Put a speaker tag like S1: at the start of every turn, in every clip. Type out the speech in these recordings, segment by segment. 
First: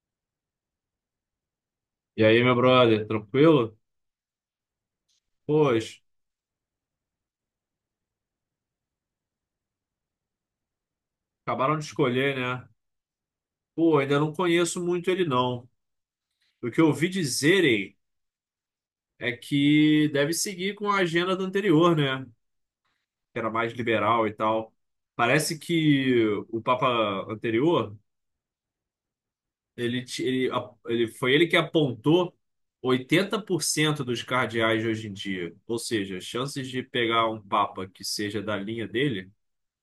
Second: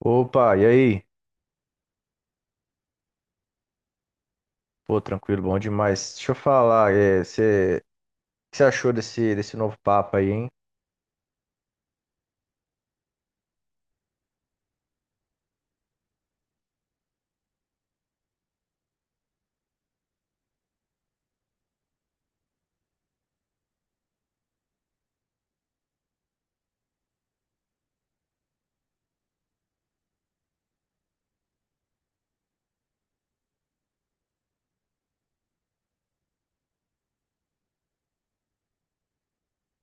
S1: Opa, e aí?
S2: E aí, meu brother, tranquilo?
S1: Pô, tranquilo, bom
S2: Pois,
S1: demais. Deixa eu falar, você, o que você achou desse novo Papa aí, hein?
S2: acabaram de escolher, né? Pô, ainda não conheço muito ele, não. O que eu ouvi dizerem é que deve seguir com a agenda do anterior, né? Que era mais liberal e tal. Parece que o Papa anterior, ele foi ele que apontou 80% dos cardeais de hoje em dia. Ou seja, as chances de pegar um Papa que seja da linha dele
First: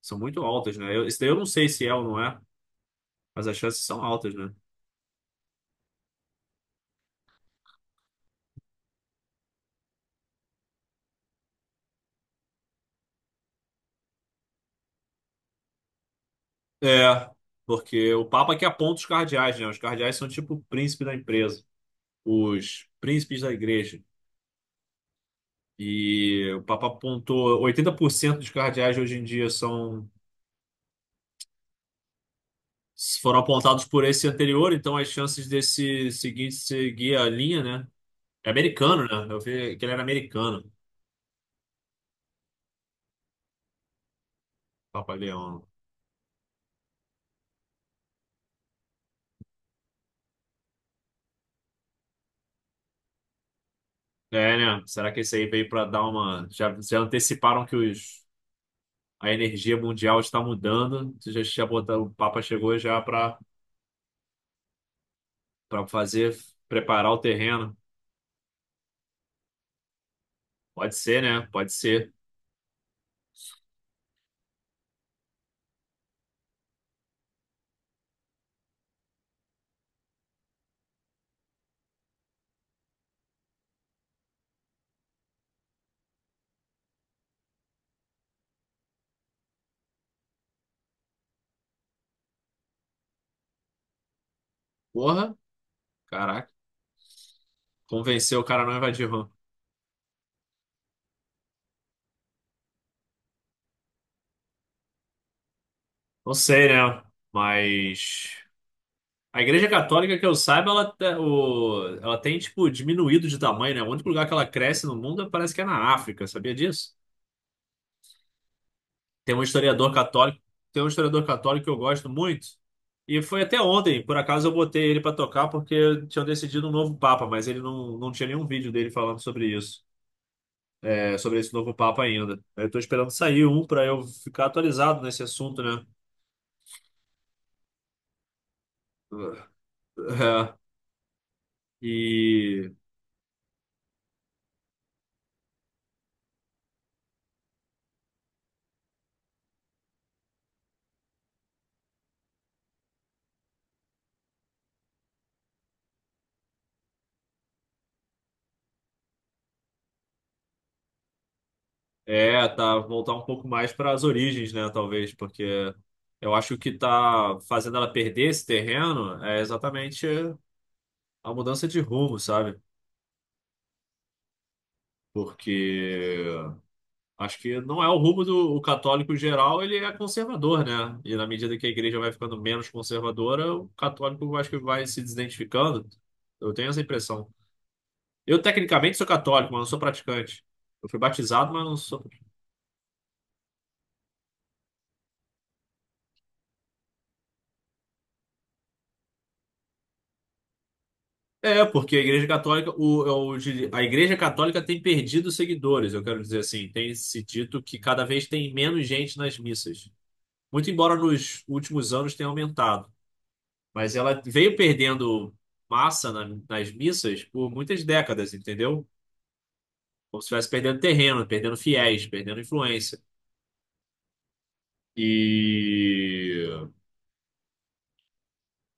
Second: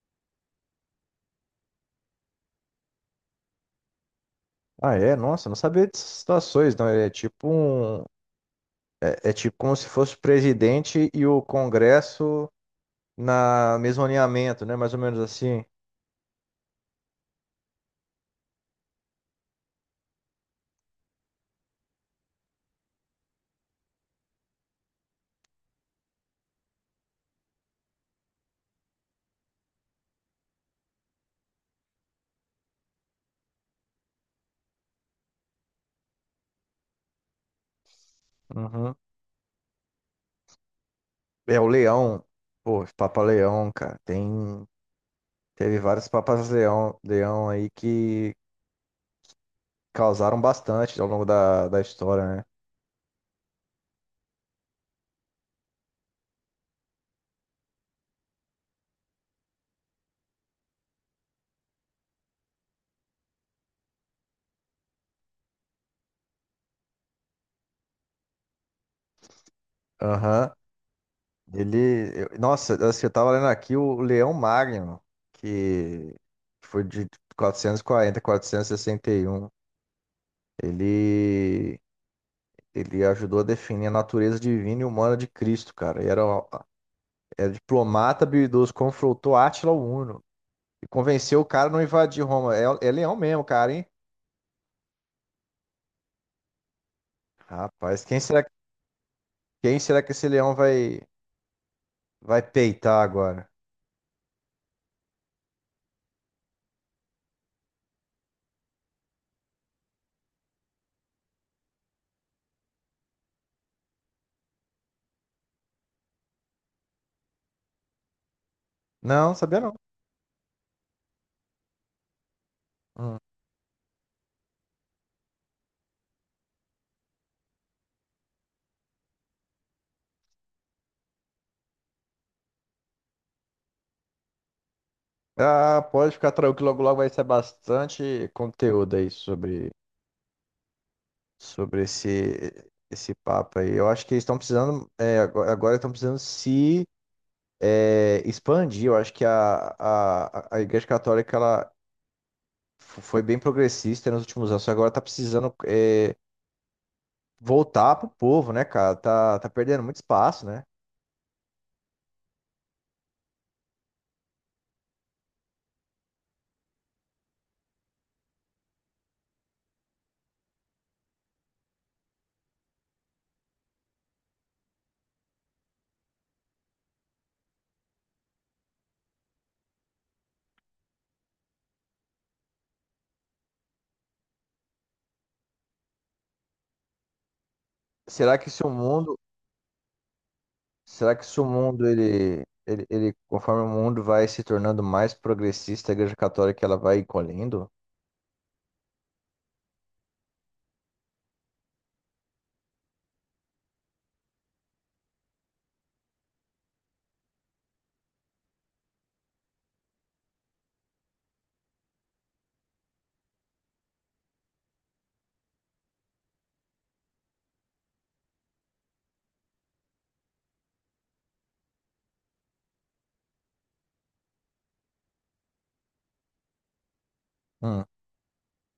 S2: são muito altas, né? Eu, isso daí eu não sei se é ou não é, mas as chances são altas, né?
S1: Ah, é? Nossa, não sabia dessas situações, não. Ele é tipo um, é tipo como se fosse o presidente e o Congresso na mesmo alinhamento, né? Mais ou menos assim.
S2: É, porque o Papa que aponta os cardeais, né? Os cardeais são tipo o príncipe da empresa, os príncipes da igreja. E o Papa apontou 80% dos cardeais hoje em dia são foram apontados por esse anterior, então as chances desse seguinte seguir a linha, né? É
S1: Uhum.
S2: americano, né? Eu vi que ele era americano.
S1: É o Leão, pô, Papa Leão, cara.
S2: Papa Leão.
S1: Teve vários Papas Leão, Leão aí que causaram bastante ao longo da história, né?
S2: É, né? Será que esse aí veio para dar uma. Já anteciparam que os... a energia mundial está mudando? Já botaram... O Papa chegou já para Pra fazer, preparar o terreno.
S1: Aham.
S2: Pode ser, né? Pode ser.
S1: Ele, nossa, assim, eu tava lendo aqui o Leão Magno, que foi de 440 a 461. Ele, ele ajudou a definir a natureza divina e humana de Cristo, cara. E era, era diplomata habilidoso, confrontou Átila o Uno e convenceu o cara a não invadir Roma. É, é leão mesmo, cara, hein?
S2: Porra, caraca.
S1: Rapaz,
S2: Convencer o cara a não invadir RAM.
S1: quem será que esse leão vai peitar agora?
S2: Não sei, né? Mas. A Igreja Católica, que eu saiba, ela, ela tem, tipo, diminuído de tamanho, né? O único lugar que ela cresce no mundo parece que é na África, sabia disso?
S1: Não,
S2: Tem um
S1: sabia não.
S2: historiador católico, tem um historiador católico que eu gosto muito.
S1: Hum.
S2: E foi até ontem, por acaso eu botei ele pra tocar porque tinham decidido um novo papa, mas ele não tinha nenhum vídeo dele falando sobre isso. Sobre esse novo Papa ainda. Eu tô esperando sair um para eu ficar atualizado nesse assunto,
S1: Ah,
S2: né?
S1: pode ficar tranquilo, que logo logo vai ser bastante conteúdo aí
S2: É,
S1: sobre
S2: e
S1: esse papo aí. Eu acho que eles estão precisando, agora estão precisando se expandir. Eu acho que a Igreja Católica ela foi bem progressista nos últimos anos, só agora tá precisando voltar pro povo, né, cara? Tá, tá perdendo muito espaço, né?
S2: tá, voltar um pouco mais para as origens, né? Talvez, porque eu acho que o que tá fazendo ela perder esse terreno é exatamente a mudança de rumo, sabe? Porque acho que não é o rumo do o católico em geral, ele é conservador, né? E na medida que a igreja vai ficando menos conservadora, o católico acho que vai se desidentificando. Eu tenho essa impressão.
S1: Será
S2: Eu,
S1: que se o
S2: tecnicamente, sou
S1: mundo,
S2: católico, mas não sou praticante. Eu fui
S1: Será que se o
S2: batizado, mas não
S1: mundo
S2: sou.
S1: conforme o mundo vai se tornando mais progressista, a Igreja Católica ela vai encolhendo?
S2: É, porque a Igreja Católica, eu diria, a Igreja Católica tem perdido seguidores, eu quero dizer assim. Tem se dito que cada vez tem menos gente nas missas. Muito embora nos últimos anos tenha aumentado. Mas ela veio perdendo massa nas missas por muitas décadas, entendeu? Como se estivesse perdendo terreno, perdendo fiéis, perdendo influência. E
S1: Hum.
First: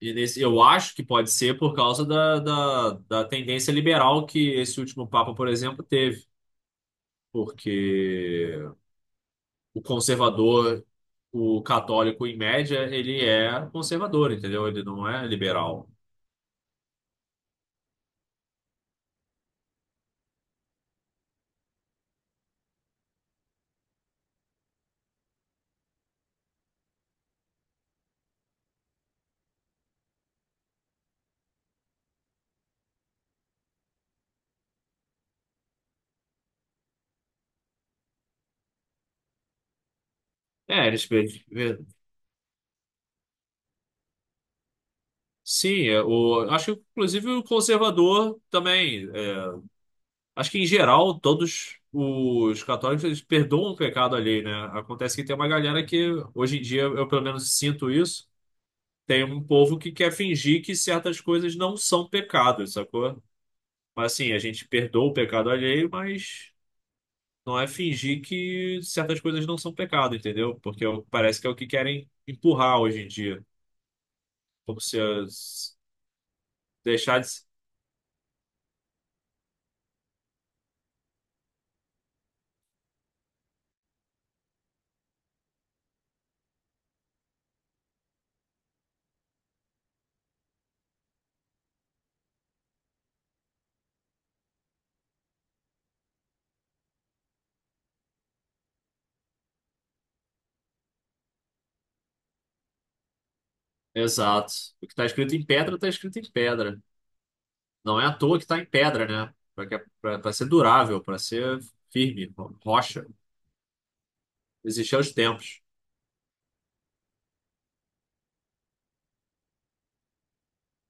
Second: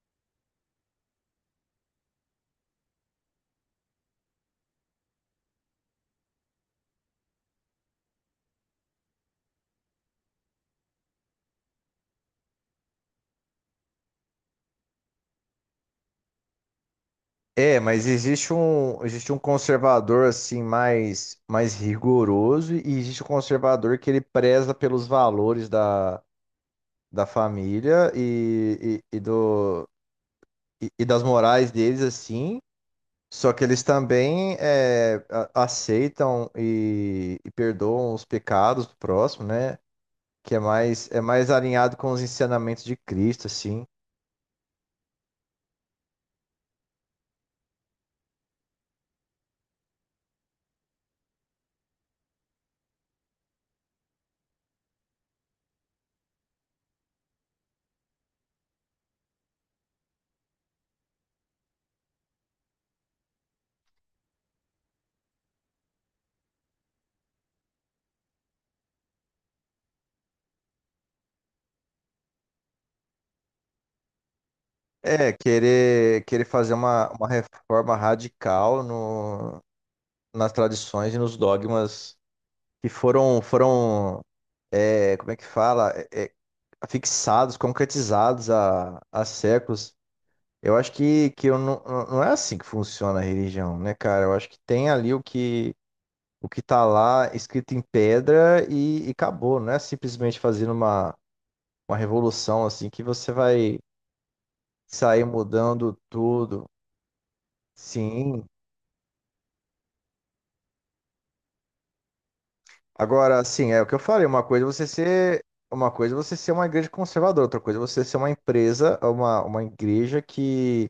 S2: E nesse, eu acho que pode ser por causa da tendência liberal que esse último Papa, por exemplo, teve. Porque o conservador, o católico, em média, ele é conservador, entendeu? Ele não é liberal.
S1: É, mas existe um conservador assim mais mais rigoroso e existe um conservador que ele preza pelos valores da família e do e das morais deles assim. Só que eles também aceitam e perdoam os pecados do próximo, né? Que
S2: É, eles.
S1: é mais alinhado
S2: eles-
S1: com os ensinamentos de Cristo, assim.
S2: Sim, acho que inclusive o conservador também. Acho que em geral, todos os católicos eles perdoam o pecado alheio, né? Acontece que tem uma galera que, hoje em dia, eu pelo menos sinto isso, tem um povo que quer fingir que certas coisas não são pecados, sacou? Mas assim, a gente perdoa o pecado alheio, mas não é fingir que certas coisas não são pecado, entendeu? Porque parece que é o que querem empurrar hoje em dia. Como se
S1: É,
S2: as,
S1: querer fazer
S2: deixar
S1: uma
S2: de.
S1: reforma radical no, nas tradições e nos dogmas que foram é, como é que fala É, é, fixados, concretizados há séculos. Eu acho que eu não é assim que funciona a religião, né, cara? Eu acho que tem ali o que tá lá escrito em pedra e acabou. Não é simplesmente fazendo uma revolução assim que você vai
S2: Exato. O que está
S1: sair
S2: escrito em pedra, está
S1: mudando
S2: escrito em
S1: tudo.
S2: pedra. Não é à toa
S1: Sim.
S2: que está em pedra, né? Para ser durável, para ser firme, rocha.
S1: Agora, assim, é o que eu falei,
S2: Existir aos tempos.
S1: uma coisa é você ser uma igreja conservadora, outra coisa é você ser uma empresa, uma igreja que,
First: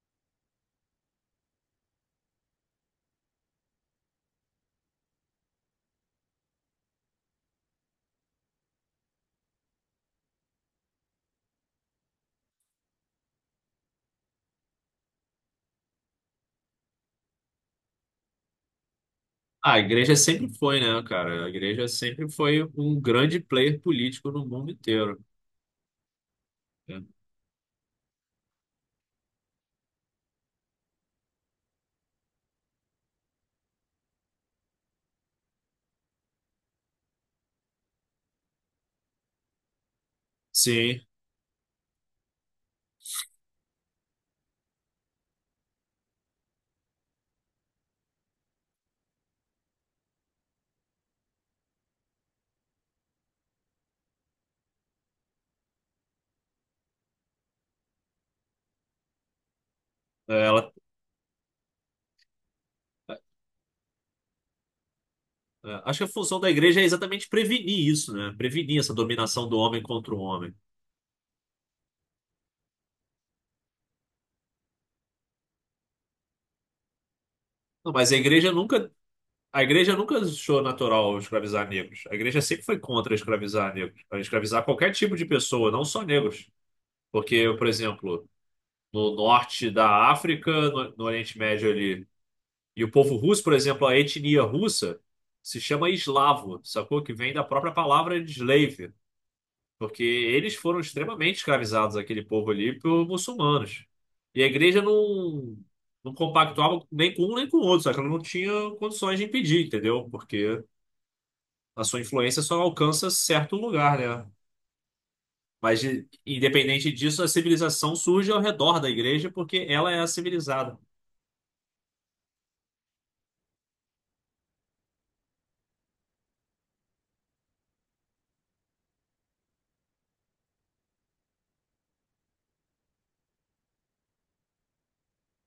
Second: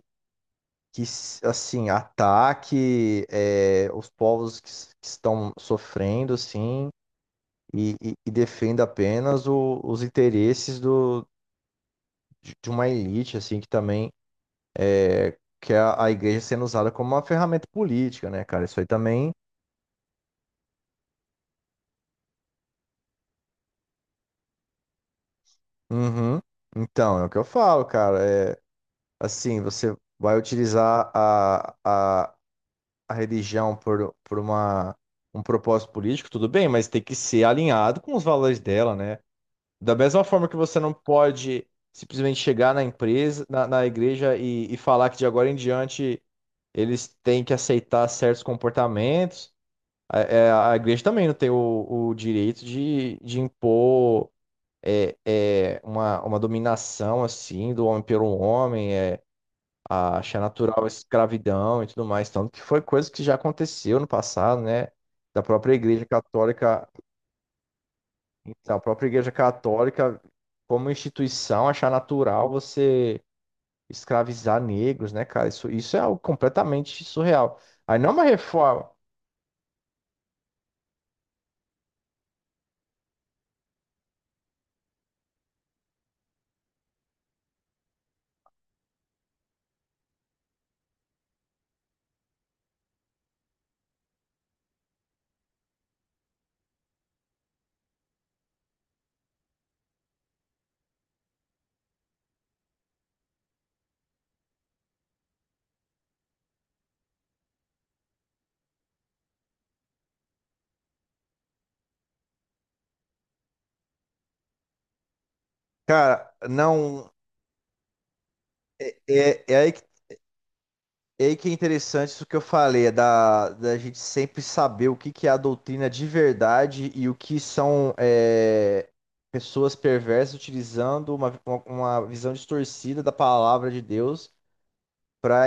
S1: que assim, ataque os povos que, que estão sofrendo, assim, e defenda apenas os interesses de uma elite, assim, que também que é a igreja sendo usada como uma ferramenta política, né, cara? Isso aí também.
S2: Ah, a igreja sempre foi, né, cara? A igreja sempre foi um grande player político no mundo inteiro.
S1: Uhum.
S2: Né?
S1: Então, é o que eu falo, cara. É assim, você vai utilizar a religião por uma, um propósito político, tudo bem, mas tem que ser alinhado com os valores dela, né? Da mesma forma que você não
S2: Sim,
S1: pode simplesmente chegar na empresa, na igreja e falar que de agora em diante eles têm que aceitar certos comportamentos. A igreja também não tem o direito de impor uma dominação assim do homem pelo homem,
S2: é,
S1: achar
S2: ela.
S1: natural a escravidão e tudo mais, tanto que foi coisa
S2: é,
S1: que já aconteceu no passado, né? Da própria
S2: Acho que
S1: Igreja
S2: a função da igreja é
S1: Católica,
S2: exatamente prevenir isso, né?
S1: então, a
S2: Prevenir essa
S1: própria Igreja
S2: dominação do homem contra o
S1: Católica
S2: homem.
S1: como instituição achar natural você escravizar negros, né, cara? Isso é algo completamente surreal.
S2: Não,
S1: Aí não
S2: mas
S1: é uma reforma,
S2: a igreja nunca achou natural escravizar negros. A igreja sempre foi contra escravizar negros, a escravizar qualquer tipo de pessoa, não só negros. Porque, por exemplo, no norte da África, no Oriente Médio ali. E o povo russo, por exemplo, a etnia russa se chama eslavo, sacou? Que vem da própria palavra slave, porque eles foram extremamente escravizados, aquele povo ali, por muçulmanos. E a igreja não compactuava nem com um nem com o outro, só que ela não tinha condições de impedir, entendeu? Porque a sua influência só alcança certo lugar, né? Mas, de-
S1: cara,
S2: independente
S1: não
S2: disso, a civilização surge ao redor da
S1: é,
S2: igreja
S1: é é
S2: porque
S1: aí que
S2: ela é a civilizada.
S1: e aí que é interessante isso que eu falei, é da gente sempre saber que é a doutrina de verdade e o que são pessoas perversas utilizando uma visão distorcida da palavra de Deus para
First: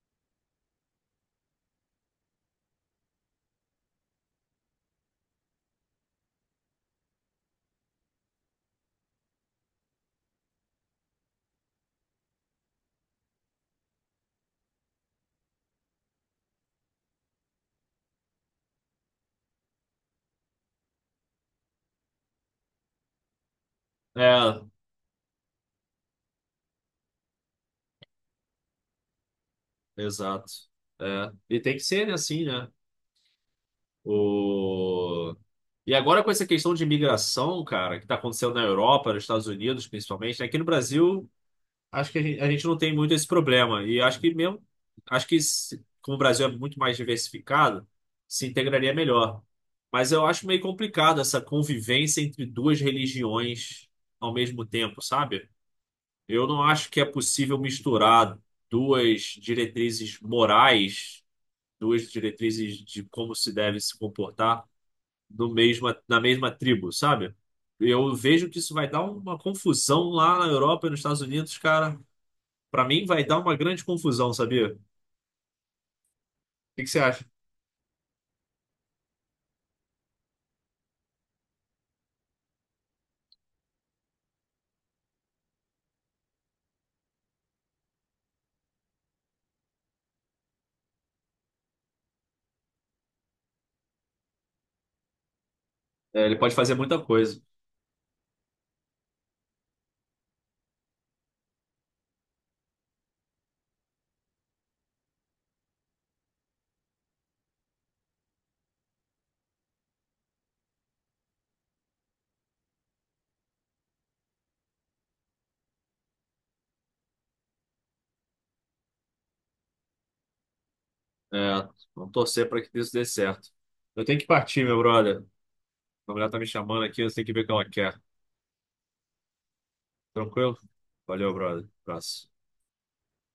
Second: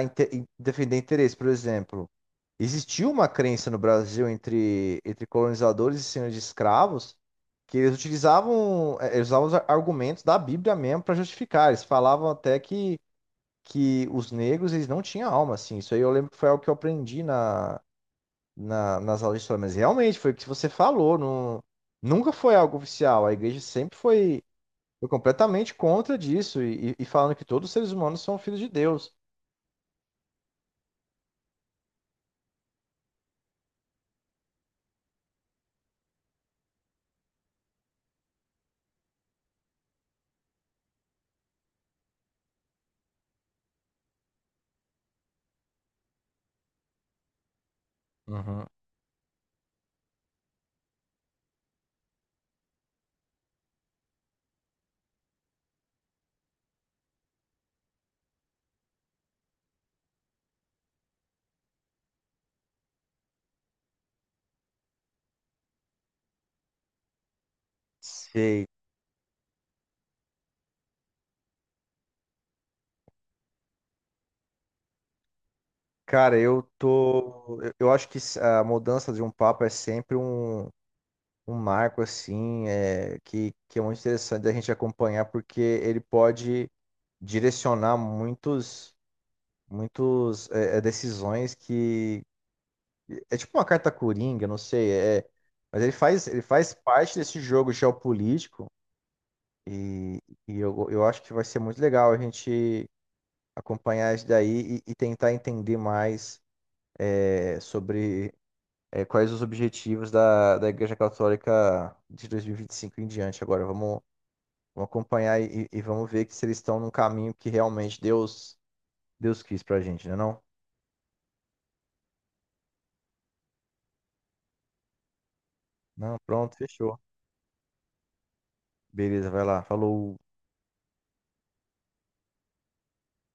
S1: defender interesse. Por exemplo, existiu uma crença no Brasil entre colonizadores e senhores de escravos que eles utilizavam, eles usavam os argumentos da Bíblia mesmo para justificar. Eles falavam até que os negros, eles não tinham alma, assim. Isso aí eu lembro que foi algo que eu aprendi nas aulas de história, mas realmente foi o que você falou, não, nunca foi algo oficial. A igreja sempre
S2: É,
S1: foi completamente contra disso e falando que todos os seres humanos são filhos de Deus.
S2: exato. É. E tem que ser né, assim, né? O... E agora com essa questão de imigração, cara, que está acontecendo na Europa, nos Estados Unidos, principalmente, né? Aqui no Brasil, acho que a gente não tem muito esse problema. E acho que mesmo, acho que se- como o Brasil é muito mais diversificado, se
S1: Uhum.
S2: integraria melhor. Mas eu acho meio complicado essa convivência entre duas religiões ao mesmo tempo, sabe? Eu não acho que é possível misturar duas diretrizes morais, duas diretrizes de como se deve se comportar da mesma tribo, sabe? Eu vejo que
S1: Sei.
S2: isso vai dar uma confusão lá na Europa e nos Estados Unidos, cara. Pra mim vai dar uma grande confusão, sabia? O
S1: Cara, eu
S2: que que você acha?
S1: tô. Eu acho que a mudança de um papa é sempre um, um marco, assim, que é muito interessante da gente acompanhar, porque ele pode direcionar muitos. Muitos decisões que é tipo uma carta coringa, não sei, é, mas
S2: É, ele
S1: ele
S2: pode
S1: faz
S2: fazer muita
S1: parte desse
S2: coisa.
S1: jogo geopolítico e, e eu acho que vai ser muito legal a gente acompanhar isso daí e tentar entender mais sobre quais os objetivos da Igreja Católica de 2025 em diante. Agora vamos acompanhar e vamos ver que se eles estão num caminho que realmente Deus quis pra gente, né não?
S2: É, vamos torcer para que isso dê certo. Eu tenho que partir, meu brother. A
S1: Não,
S2: mulher tá me
S1: pronto,
S2: chamando
S1: fechou.
S2: aqui, eu tenho que ver o que ela quer.
S1: Beleza, vai lá. Falou.
S2: Tranquilo? Valeu, brother. Abraço.